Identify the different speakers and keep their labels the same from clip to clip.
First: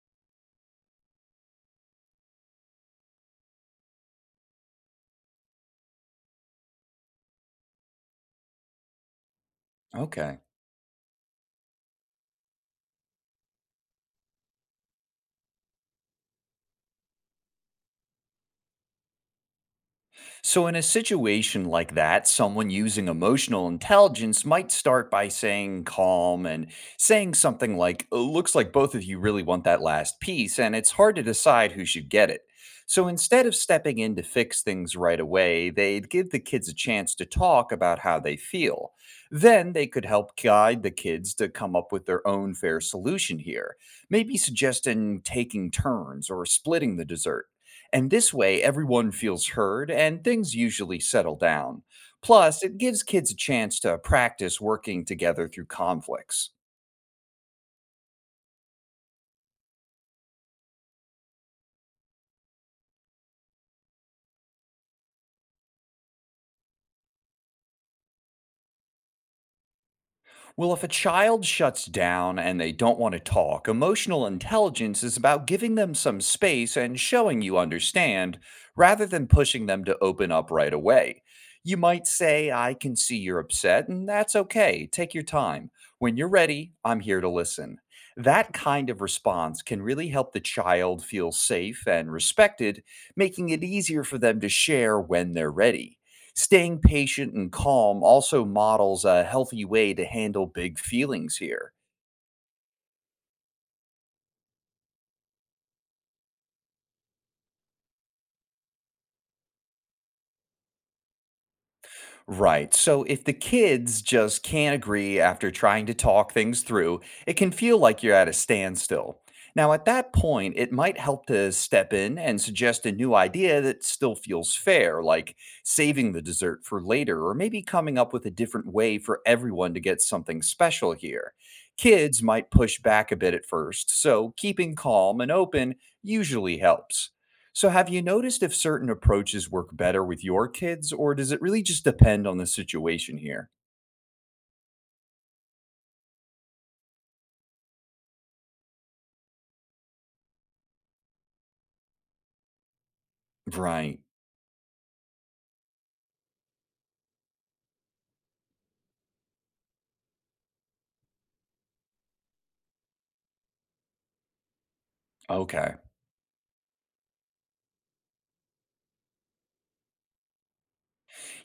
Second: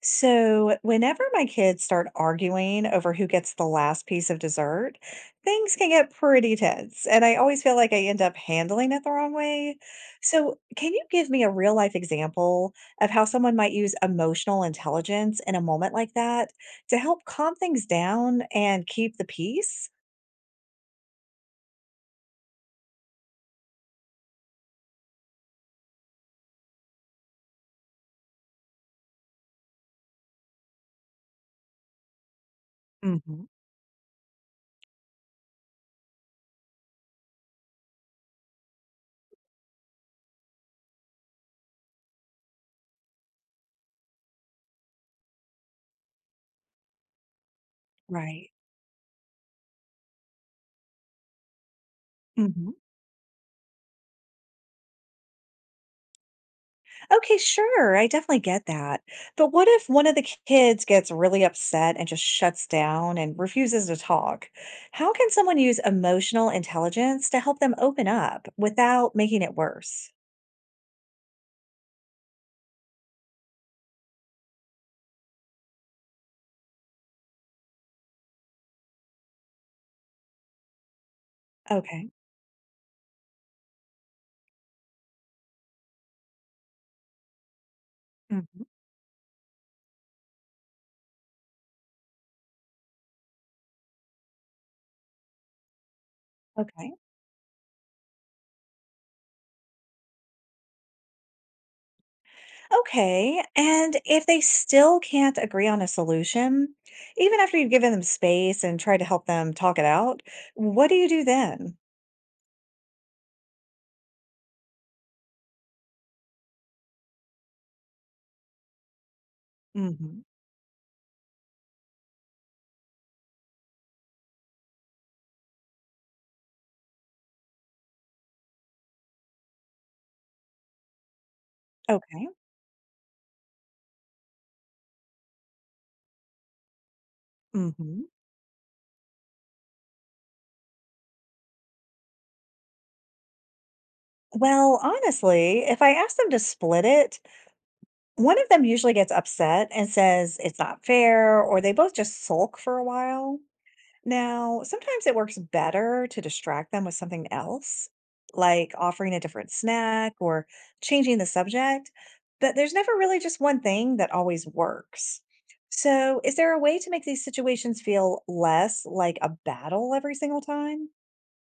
Speaker 1: So, whenever my kids start arguing over who gets the last piece of dessert, things can get pretty tense, and I always feel like I end up handling it the wrong way.
Speaker 2: Okay.
Speaker 1: So, can you give me a real life example of how someone might use emotional intelligence in a moment like that to help calm things down and keep the peace?
Speaker 2: So, in a situation like that, someone using emotional intelligence might start by saying calm and saying something like, "Oh, looks like both of you really want that last piece, and it's hard to decide who should get it. So, instead
Speaker 1: Hmm.
Speaker 2: of stepping in to fix things right away, they'd give the kids a chance to talk about how they feel. Then they could help guide the kids to come up with their own fair solution here, maybe suggesting taking turns or splitting the dessert. And this
Speaker 1: Right.
Speaker 2: way, everyone feels heard and things usually settle down. Plus,
Speaker 1: Hmm.
Speaker 2: it gives kids a chance to practice working together through conflicts.
Speaker 1: Okay, sure. I definitely get that. But what if one of the kids gets really upset and just shuts down and refuses to talk? How can someone use emotional intelligence to help them open up without making it worse?
Speaker 2: Well, if a child shuts down and they don't want to talk, emotional intelligence is about giving them some space and showing you understand rather than pushing them to open up right away. You might
Speaker 1: Okay.
Speaker 2: say, I can see you're upset, and that's okay. Take your time. When you're ready, I'm here to listen. That
Speaker 1: Hmm.
Speaker 2: kind of response can really help the child feel safe and respected, making it easier for them to share when they're ready. Staying
Speaker 1: Okay.
Speaker 2: patient and calm also models a healthy way to handle big feelings here.
Speaker 1: Okay. And if they still can't agree on a solution, even after you've given them space and tried to help them talk it out, what do you do then?
Speaker 2: Right. So if the kids just can't agree after trying to talk things through, it can feel like you're at a standstill. Now, at that
Speaker 1: Hmm.
Speaker 2: point, it might help to step in and suggest a new idea that still feels fair, like saving the dessert for later, or maybe coming up with a different way for everyone to get something special here. Kids
Speaker 1: Okay.
Speaker 2: might push back a bit at first, so keeping calm and open usually helps. So, have you
Speaker 1: Hmm.
Speaker 2: noticed if certain approaches work better with your kids, or does it really just depend on the situation here?
Speaker 1: Well, honestly, if I ask them to split it, one of them usually gets upset and says it's not fair, or they both just sulk for a while.
Speaker 2: Right.
Speaker 1: Now, sometimes it works better to distract them with something else, like offering a different snack or changing the subject, but there's never really just one thing that always works.
Speaker 2: Okay.
Speaker 1: So, is there a way to make these situations feel less like a battle every single time?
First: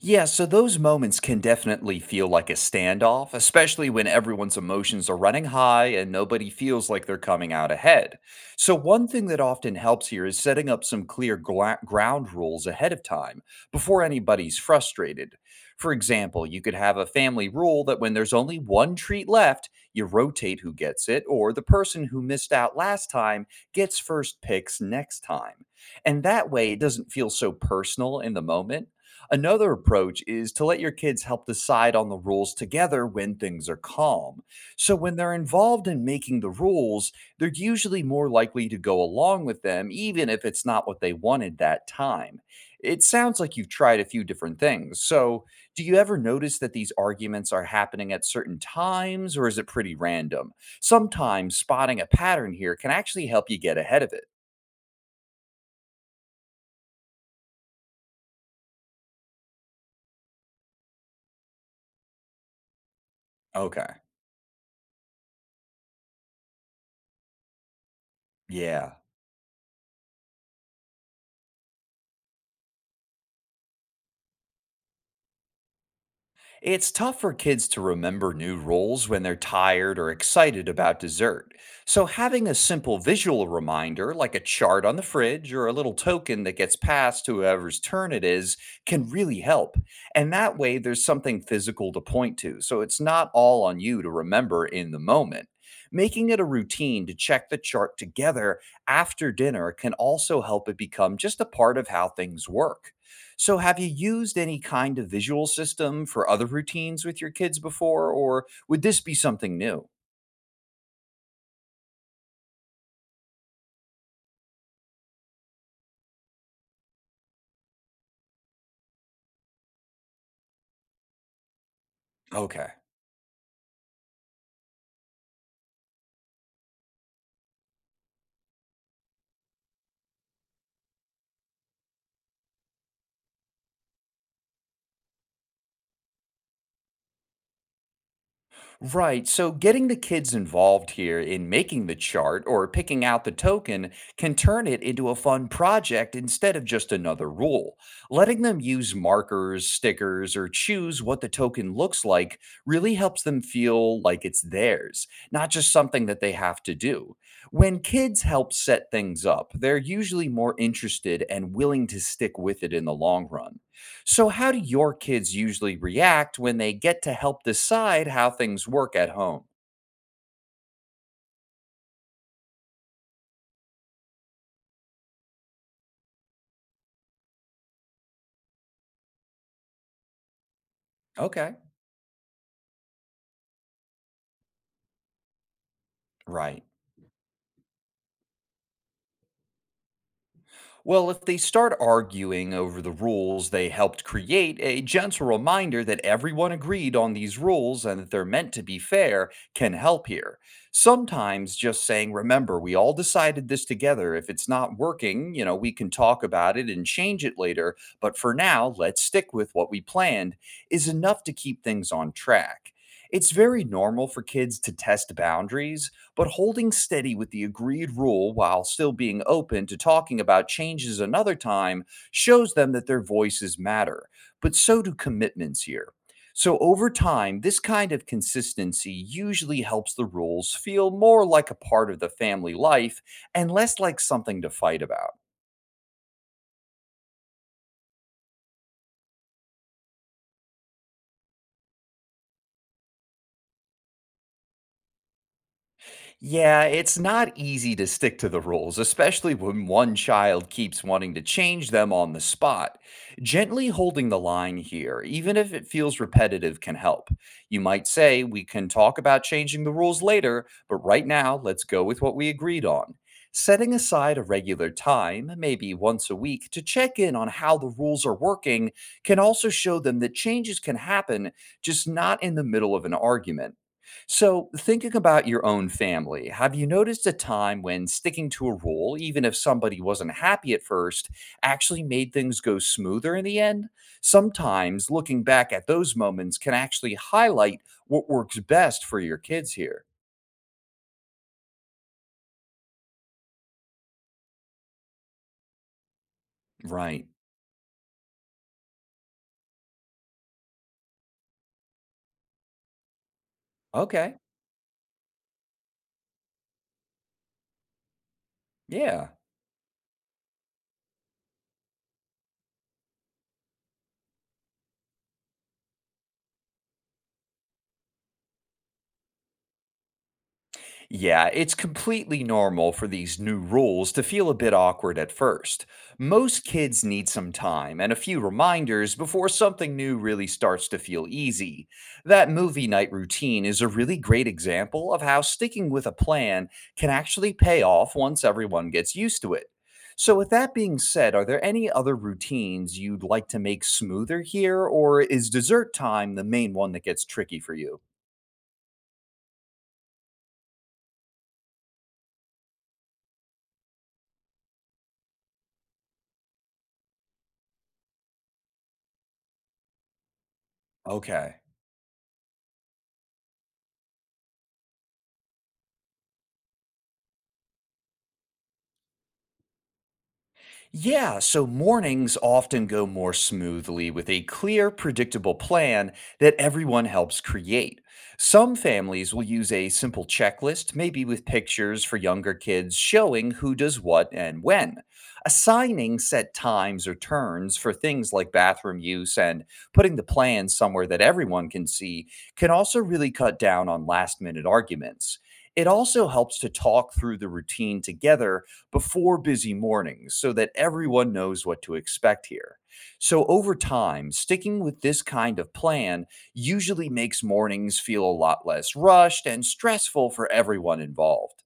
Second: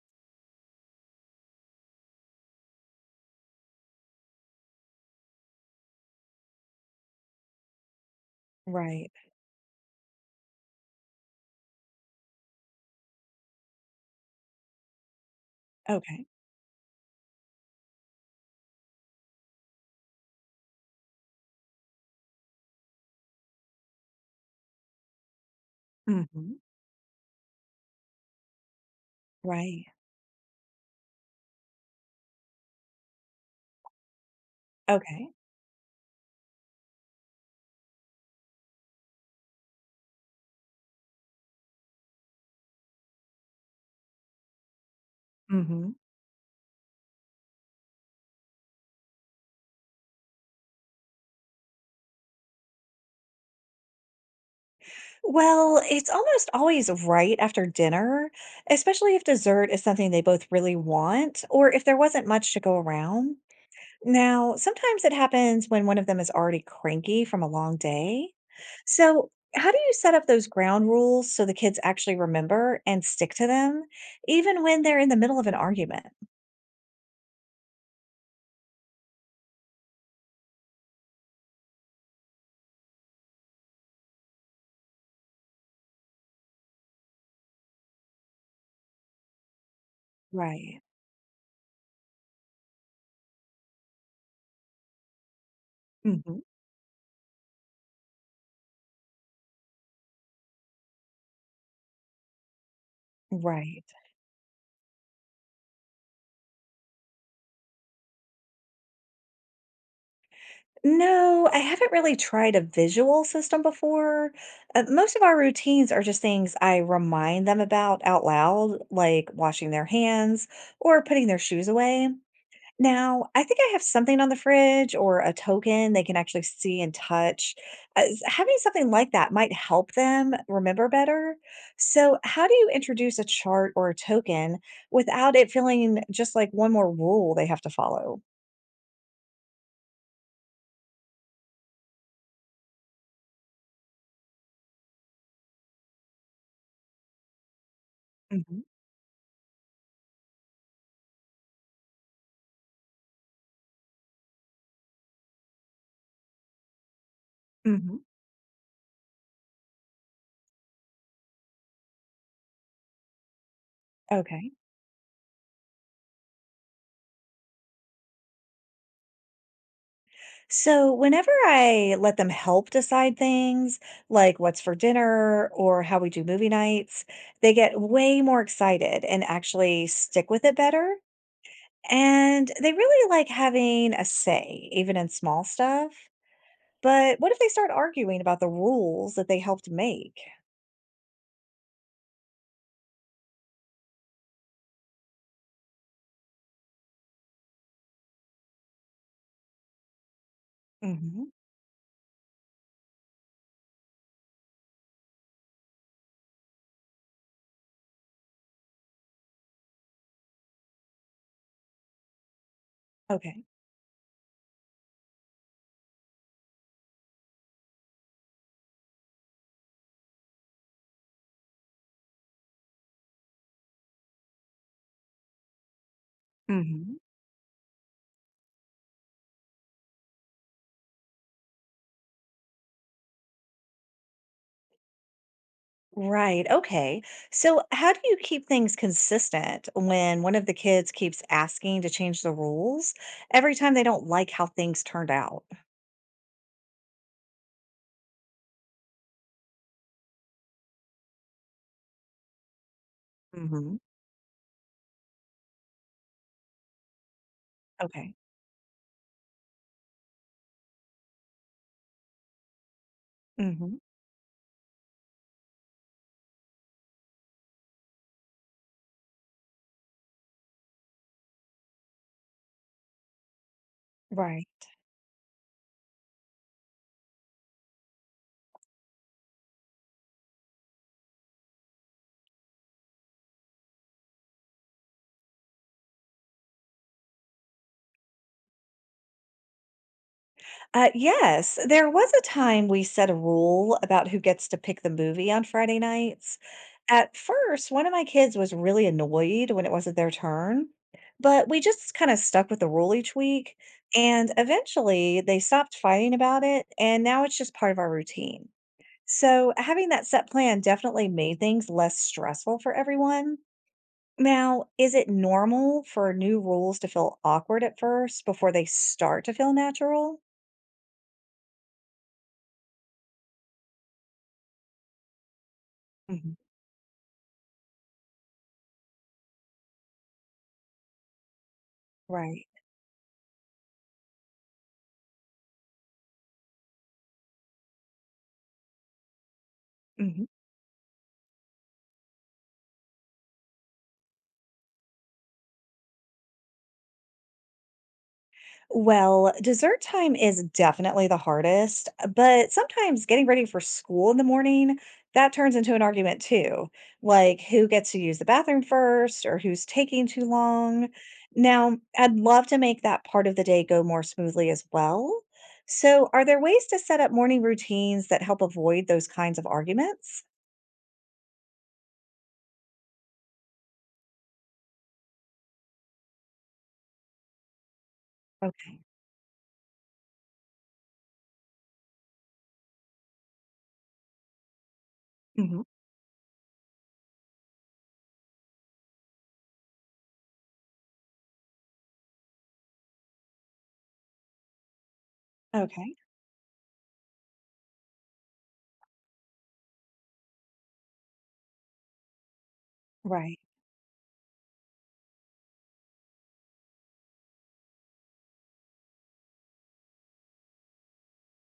Speaker 2: Yeah, so those moments can definitely feel like a standoff, especially when everyone's emotions are running high and nobody feels like they're coming out ahead. So, one
Speaker 1: Right.
Speaker 2: thing that often helps here is setting up some clear ground rules ahead of time before anybody's frustrated. For
Speaker 1: Okay.
Speaker 2: example, you could have a family rule that when there's only one treat left, you rotate who gets it, or the person who missed out last time gets first picks next time. And that
Speaker 1: Hmm.
Speaker 2: way, it doesn't feel so personal in the moment. Another
Speaker 1: Right.
Speaker 2: approach is to let your kids help decide on the rules together when things are calm. So, when
Speaker 1: Okay.
Speaker 2: they're involved in making the rules, they're usually more likely to go along with them, even if it's not what they wanted that time. It sounds like you've tried a few different things. So, do
Speaker 1: Hmm.
Speaker 2: you ever notice that these arguments are happening at certain times, or is it pretty random? Sometimes spotting a pattern here can actually help you get ahead of it.
Speaker 1: Well, it's almost always right after dinner, especially if dessert is something they both really want or if there wasn't much to go around.
Speaker 2: Okay.
Speaker 1: Now, sometimes it happens when one of them is already cranky from a long day.
Speaker 2: Yeah.
Speaker 1: So, how do you set up those ground rules so the kids actually remember and stick to them, even when they're in the middle of an argument?
Speaker 2: It's tough for kids to remember new rules when they're tired or excited about dessert. So, having a simple visual reminder, like a chart on the fridge or a little token that gets passed to whoever's turn it is, can really help. And that way,
Speaker 1: Right.
Speaker 2: there's something physical to point to. So, it's not all on you to remember in the moment. Making
Speaker 1: Hmm.
Speaker 2: it a routine to check the chart together after dinner can also help it become just a part of how things work. So, have
Speaker 1: Right.
Speaker 2: you used any kind of visual system for other routines with your kids before, or would this be something new?
Speaker 1: No, I haven't really tried a visual system before. Most of our routines are just things I remind them about out loud, like washing their hands or putting their shoes away.
Speaker 2: Okay.
Speaker 1: Now, I think I have something on the fridge or a token they can actually see and touch. Having something like that might help them remember better. So, how do you introduce a chart or a token without it feeling just like one more rule they have to follow?
Speaker 2: Right. So getting the kids involved here in making the chart or picking out the token can turn it into a fun project instead of just another rule. Letting
Speaker 1: Hmm.
Speaker 2: them use markers, stickers, or choose what the token looks like really helps them feel like it's theirs, not just something that they have to do. When
Speaker 1: Hmm.
Speaker 2: kids help set things up, they're usually more interested and willing to stick with it in the long run. So,
Speaker 1: Okay.
Speaker 2: how do your kids usually react when they get to help decide how things work at home?
Speaker 1: So, whenever I let them help decide things like what's for dinner or how we do movie nights, they get way more excited and actually stick with it better.
Speaker 2: Okay.
Speaker 1: And they really like having a say, even in small stuff.
Speaker 2: Right.
Speaker 1: But what if they start arguing about the rules that they helped make?
Speaker 2: Well, if they start arguing over the rules they helped create, a gentle reminder that everyone agreed on these rules and that they're meant to be fair can help here.
Speaker 1: Hmm.
Speaker 2: Sometimes just saying, remember, we all decided this together. If it's not working, we can talk about it and change it later. But for now, let's stick with what we planned is enough to keep things on track. It's
Speaker 1: Okay.
Speaker 2: very normal for kids to test boundaries, but holding steady with the agreed rule while still being open to talking about changes another time shows them that their voices matter, but so do commitments here. So, over time, this kind of consistency usually helps the rules feel more like a part of the family life and less like something to fight about.
Speaker 1: Right. Okay. So, how do you keep things consistent when one of the kids keeps asking to change the rules every time they don't like how things turned out?
Speaker 2: Yeah, it's not easy to stick to the rules, especially when one child keeps wanting to change them on the spot. Gently
Speaker 1: Hmm.
Speaker 2: holding the line here, even if it feels repetitive, can help. You might
Speaker 1: Okay.
Speaker 2: say, We can talk about changing the rules later, but right now, let's go with what we agreed on. Setting
Speaker 1: Hmm.
Speaker 2: aside a regular time, maybe once a week, to check in on how the rules are working can also show them that changes can happen, just not in the middle of an argument.
Speaker 1: Right.
Speaker 2: So, thinking about your own family, have you noticed a time when sticking to a rule, even if somebody wasn't happy at first, actually made things go smoother in the end? Sometimes looking back at those moments can actually highlight what works best for your kids here.
Speaker 1: Yes, there was a time we set a rule about who gets to pick the movie on Friday nights.
Speaker 2: Right.
Speaker 1: At first, one of my kids was really annoyed when it wasn't their turn, but we just kind of stuck with the rule each week.
Speaker 2: Okay.
Speaker 1: And eventually, they stopped fighting about it. And now it's just part of our routine.
Speaker 2: Yeah.
Speaker 1: So, having that set plan definitely made things less stressful for everyone. Now, is it normal for new rules to feel awkward at first before they start to feel natural?
Speaker 2: Yeah, it's completely normal for these new rules to feel a bit awkward at first.
Speaker 1: Mhm.
Speaker 2: Most kids need some time and a few reminders before something new really starts to feel easy. That
Speaker 1: Right.
Speaker 2: movie night routine is a really great example of how sticking with a plan can actually pay off once everyone gets used to it. So,
Speaker 1: Mhm.
Speaker 2: with that being said, are there any other routines you'd like to make smoother here, or is dessert time the main one that gets tricky for you?
Speaker 1: Well, dessert time is definitely the hardest, but sometimes getting ready for school in the morning, that turns into an argument too. Like who gets to use the bathroom first or who's taking too long.
Speaker 2: Okay.
Speaker 1: Now, I'd love to make that part of the day go more smoothly as well. So, are there ways to set up morning routines that help avoid those kinds of arguments?
Speaker 2: Yeah, so mornings often go more smoothly with a clear, predictable plan that everyone helps create. Some
Speaker 1: Okay.
Speaker 2: families will use a simple checklist, maybe with pictures for younger kids showing who does what and when.
Speaker 1: Hmm.
Speaker 2: Assigning set times or turns for things like bathroom use and putting the plan somewhere that everyone can see can also really cut down on last minute arguments. It
Speaker 1: Okay,
Speaker 2: also helps to talk through the routine together before busy mornings so that everyone knows what to expect here. So,
Speaker 1: right.
Speaker 2: over time, sticking with this kind of plan usually makes mornings feel a lot less rushed and stressful for everyone involved.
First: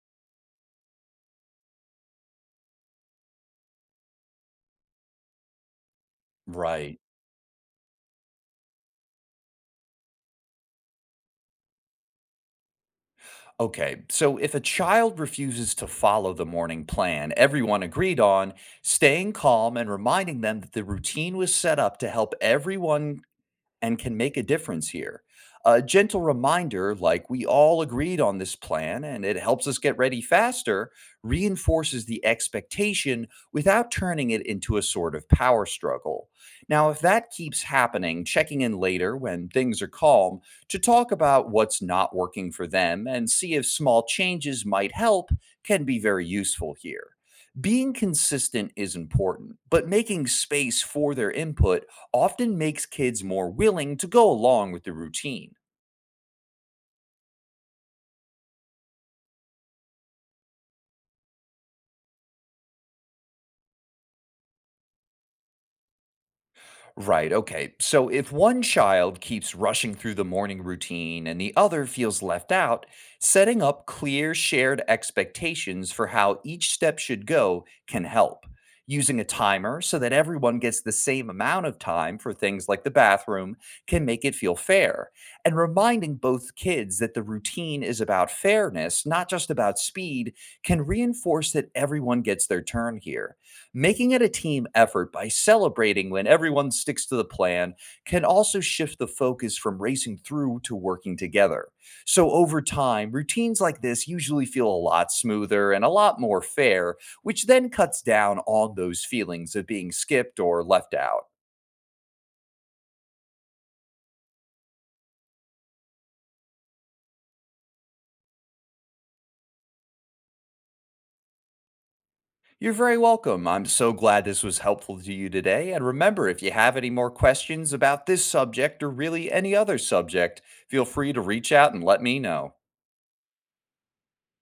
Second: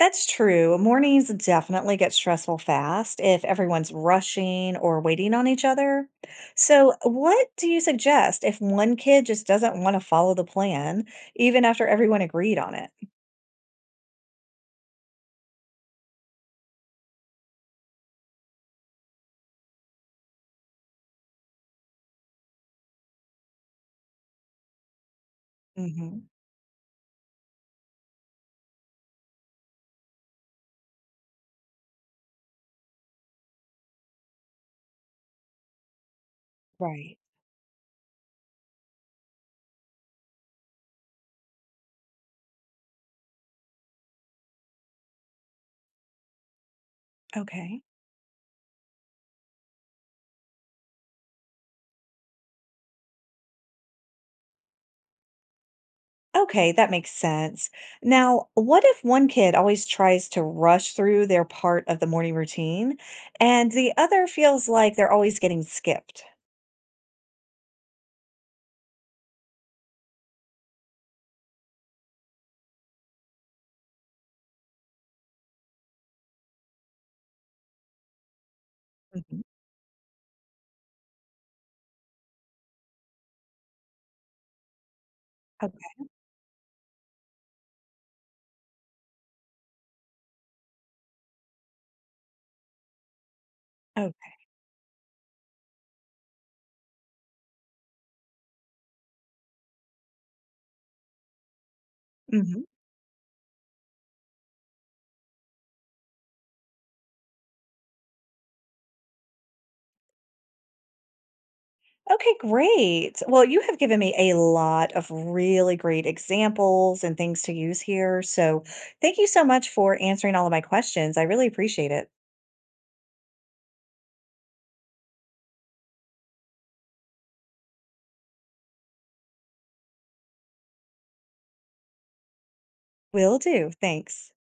Speaker 1: That's true. Mornings definitely get stressful fast if everyone's rushing or waiting on each other. So,
Speaker 2: Right.
Speaker 1: what do you suggest if one kid just doesn't want to follow the plan, even after everyone agreed on it?
Speaker 2: Okay. So if a child refuses to follow the morning plan everyone agreed on, staying calm and reminding them that the routine was set up to help everyone and can make a difference here. A gentle
Speaker 1: Hmm.
Speaker 2: reminder, like we all agreed on this plan and it helps us get ready faster, reinforces the expectation without turning it into a sort of power struggle. Now, if
Speaker 1: Right.
Speaker 2: that keeps happening, checking in later when things are calm to talk about what's not working for them and see if small changes might help can be very useful here.
Speaker 1: Okay.
Speaker 2: Being consistent is important, but making space for their input often makes kids more willing to go along with the routine.
Speaker 1: Okay, that makes sense. Now, what if one kid always tries to rush through their part of the morning routine and the other feels like they're always getting skipped?
Speaker 2: Right, okay. So if one child keeps rushing through the morning routine and the other feels left out, setting up clear shared expectations for how each step should go can help. Using a
Speaker 1: Mhm.
Speaker 2: timer so that everyone gets the same amount of time for things like the bathroom can make it feel fair. And
Speaker 1: Okay.
Speaker 2: reminding both kids that the routine is about fairness, not just about speed, can reinforce that everyone gets their turn here. Making it a
Speaker 1: Okay.
Speaker 2: team effort by celebrating when everyone sticks to the plan can also shift the focus from racing through to working together. So,
Speaker 1: Mm-hmm.
Speaker 2: over time, routines like this usually feel a lot smoother and a lot more fair, which then cuts down on those feelings of being skipped or left out.
Speaker 1: Okay, great. Well, you have given me a lot of really great examples and things to use here. So, thank you so much for answering all of my questions. I really appreciate it.
Speaker 2: You're very welcome. I'm so glad this was helpful to you today. And remember, if you have any more questions about this subject or really any other subject, feel free to reach out and let me know.
Speaker 1: Will do. Thanks.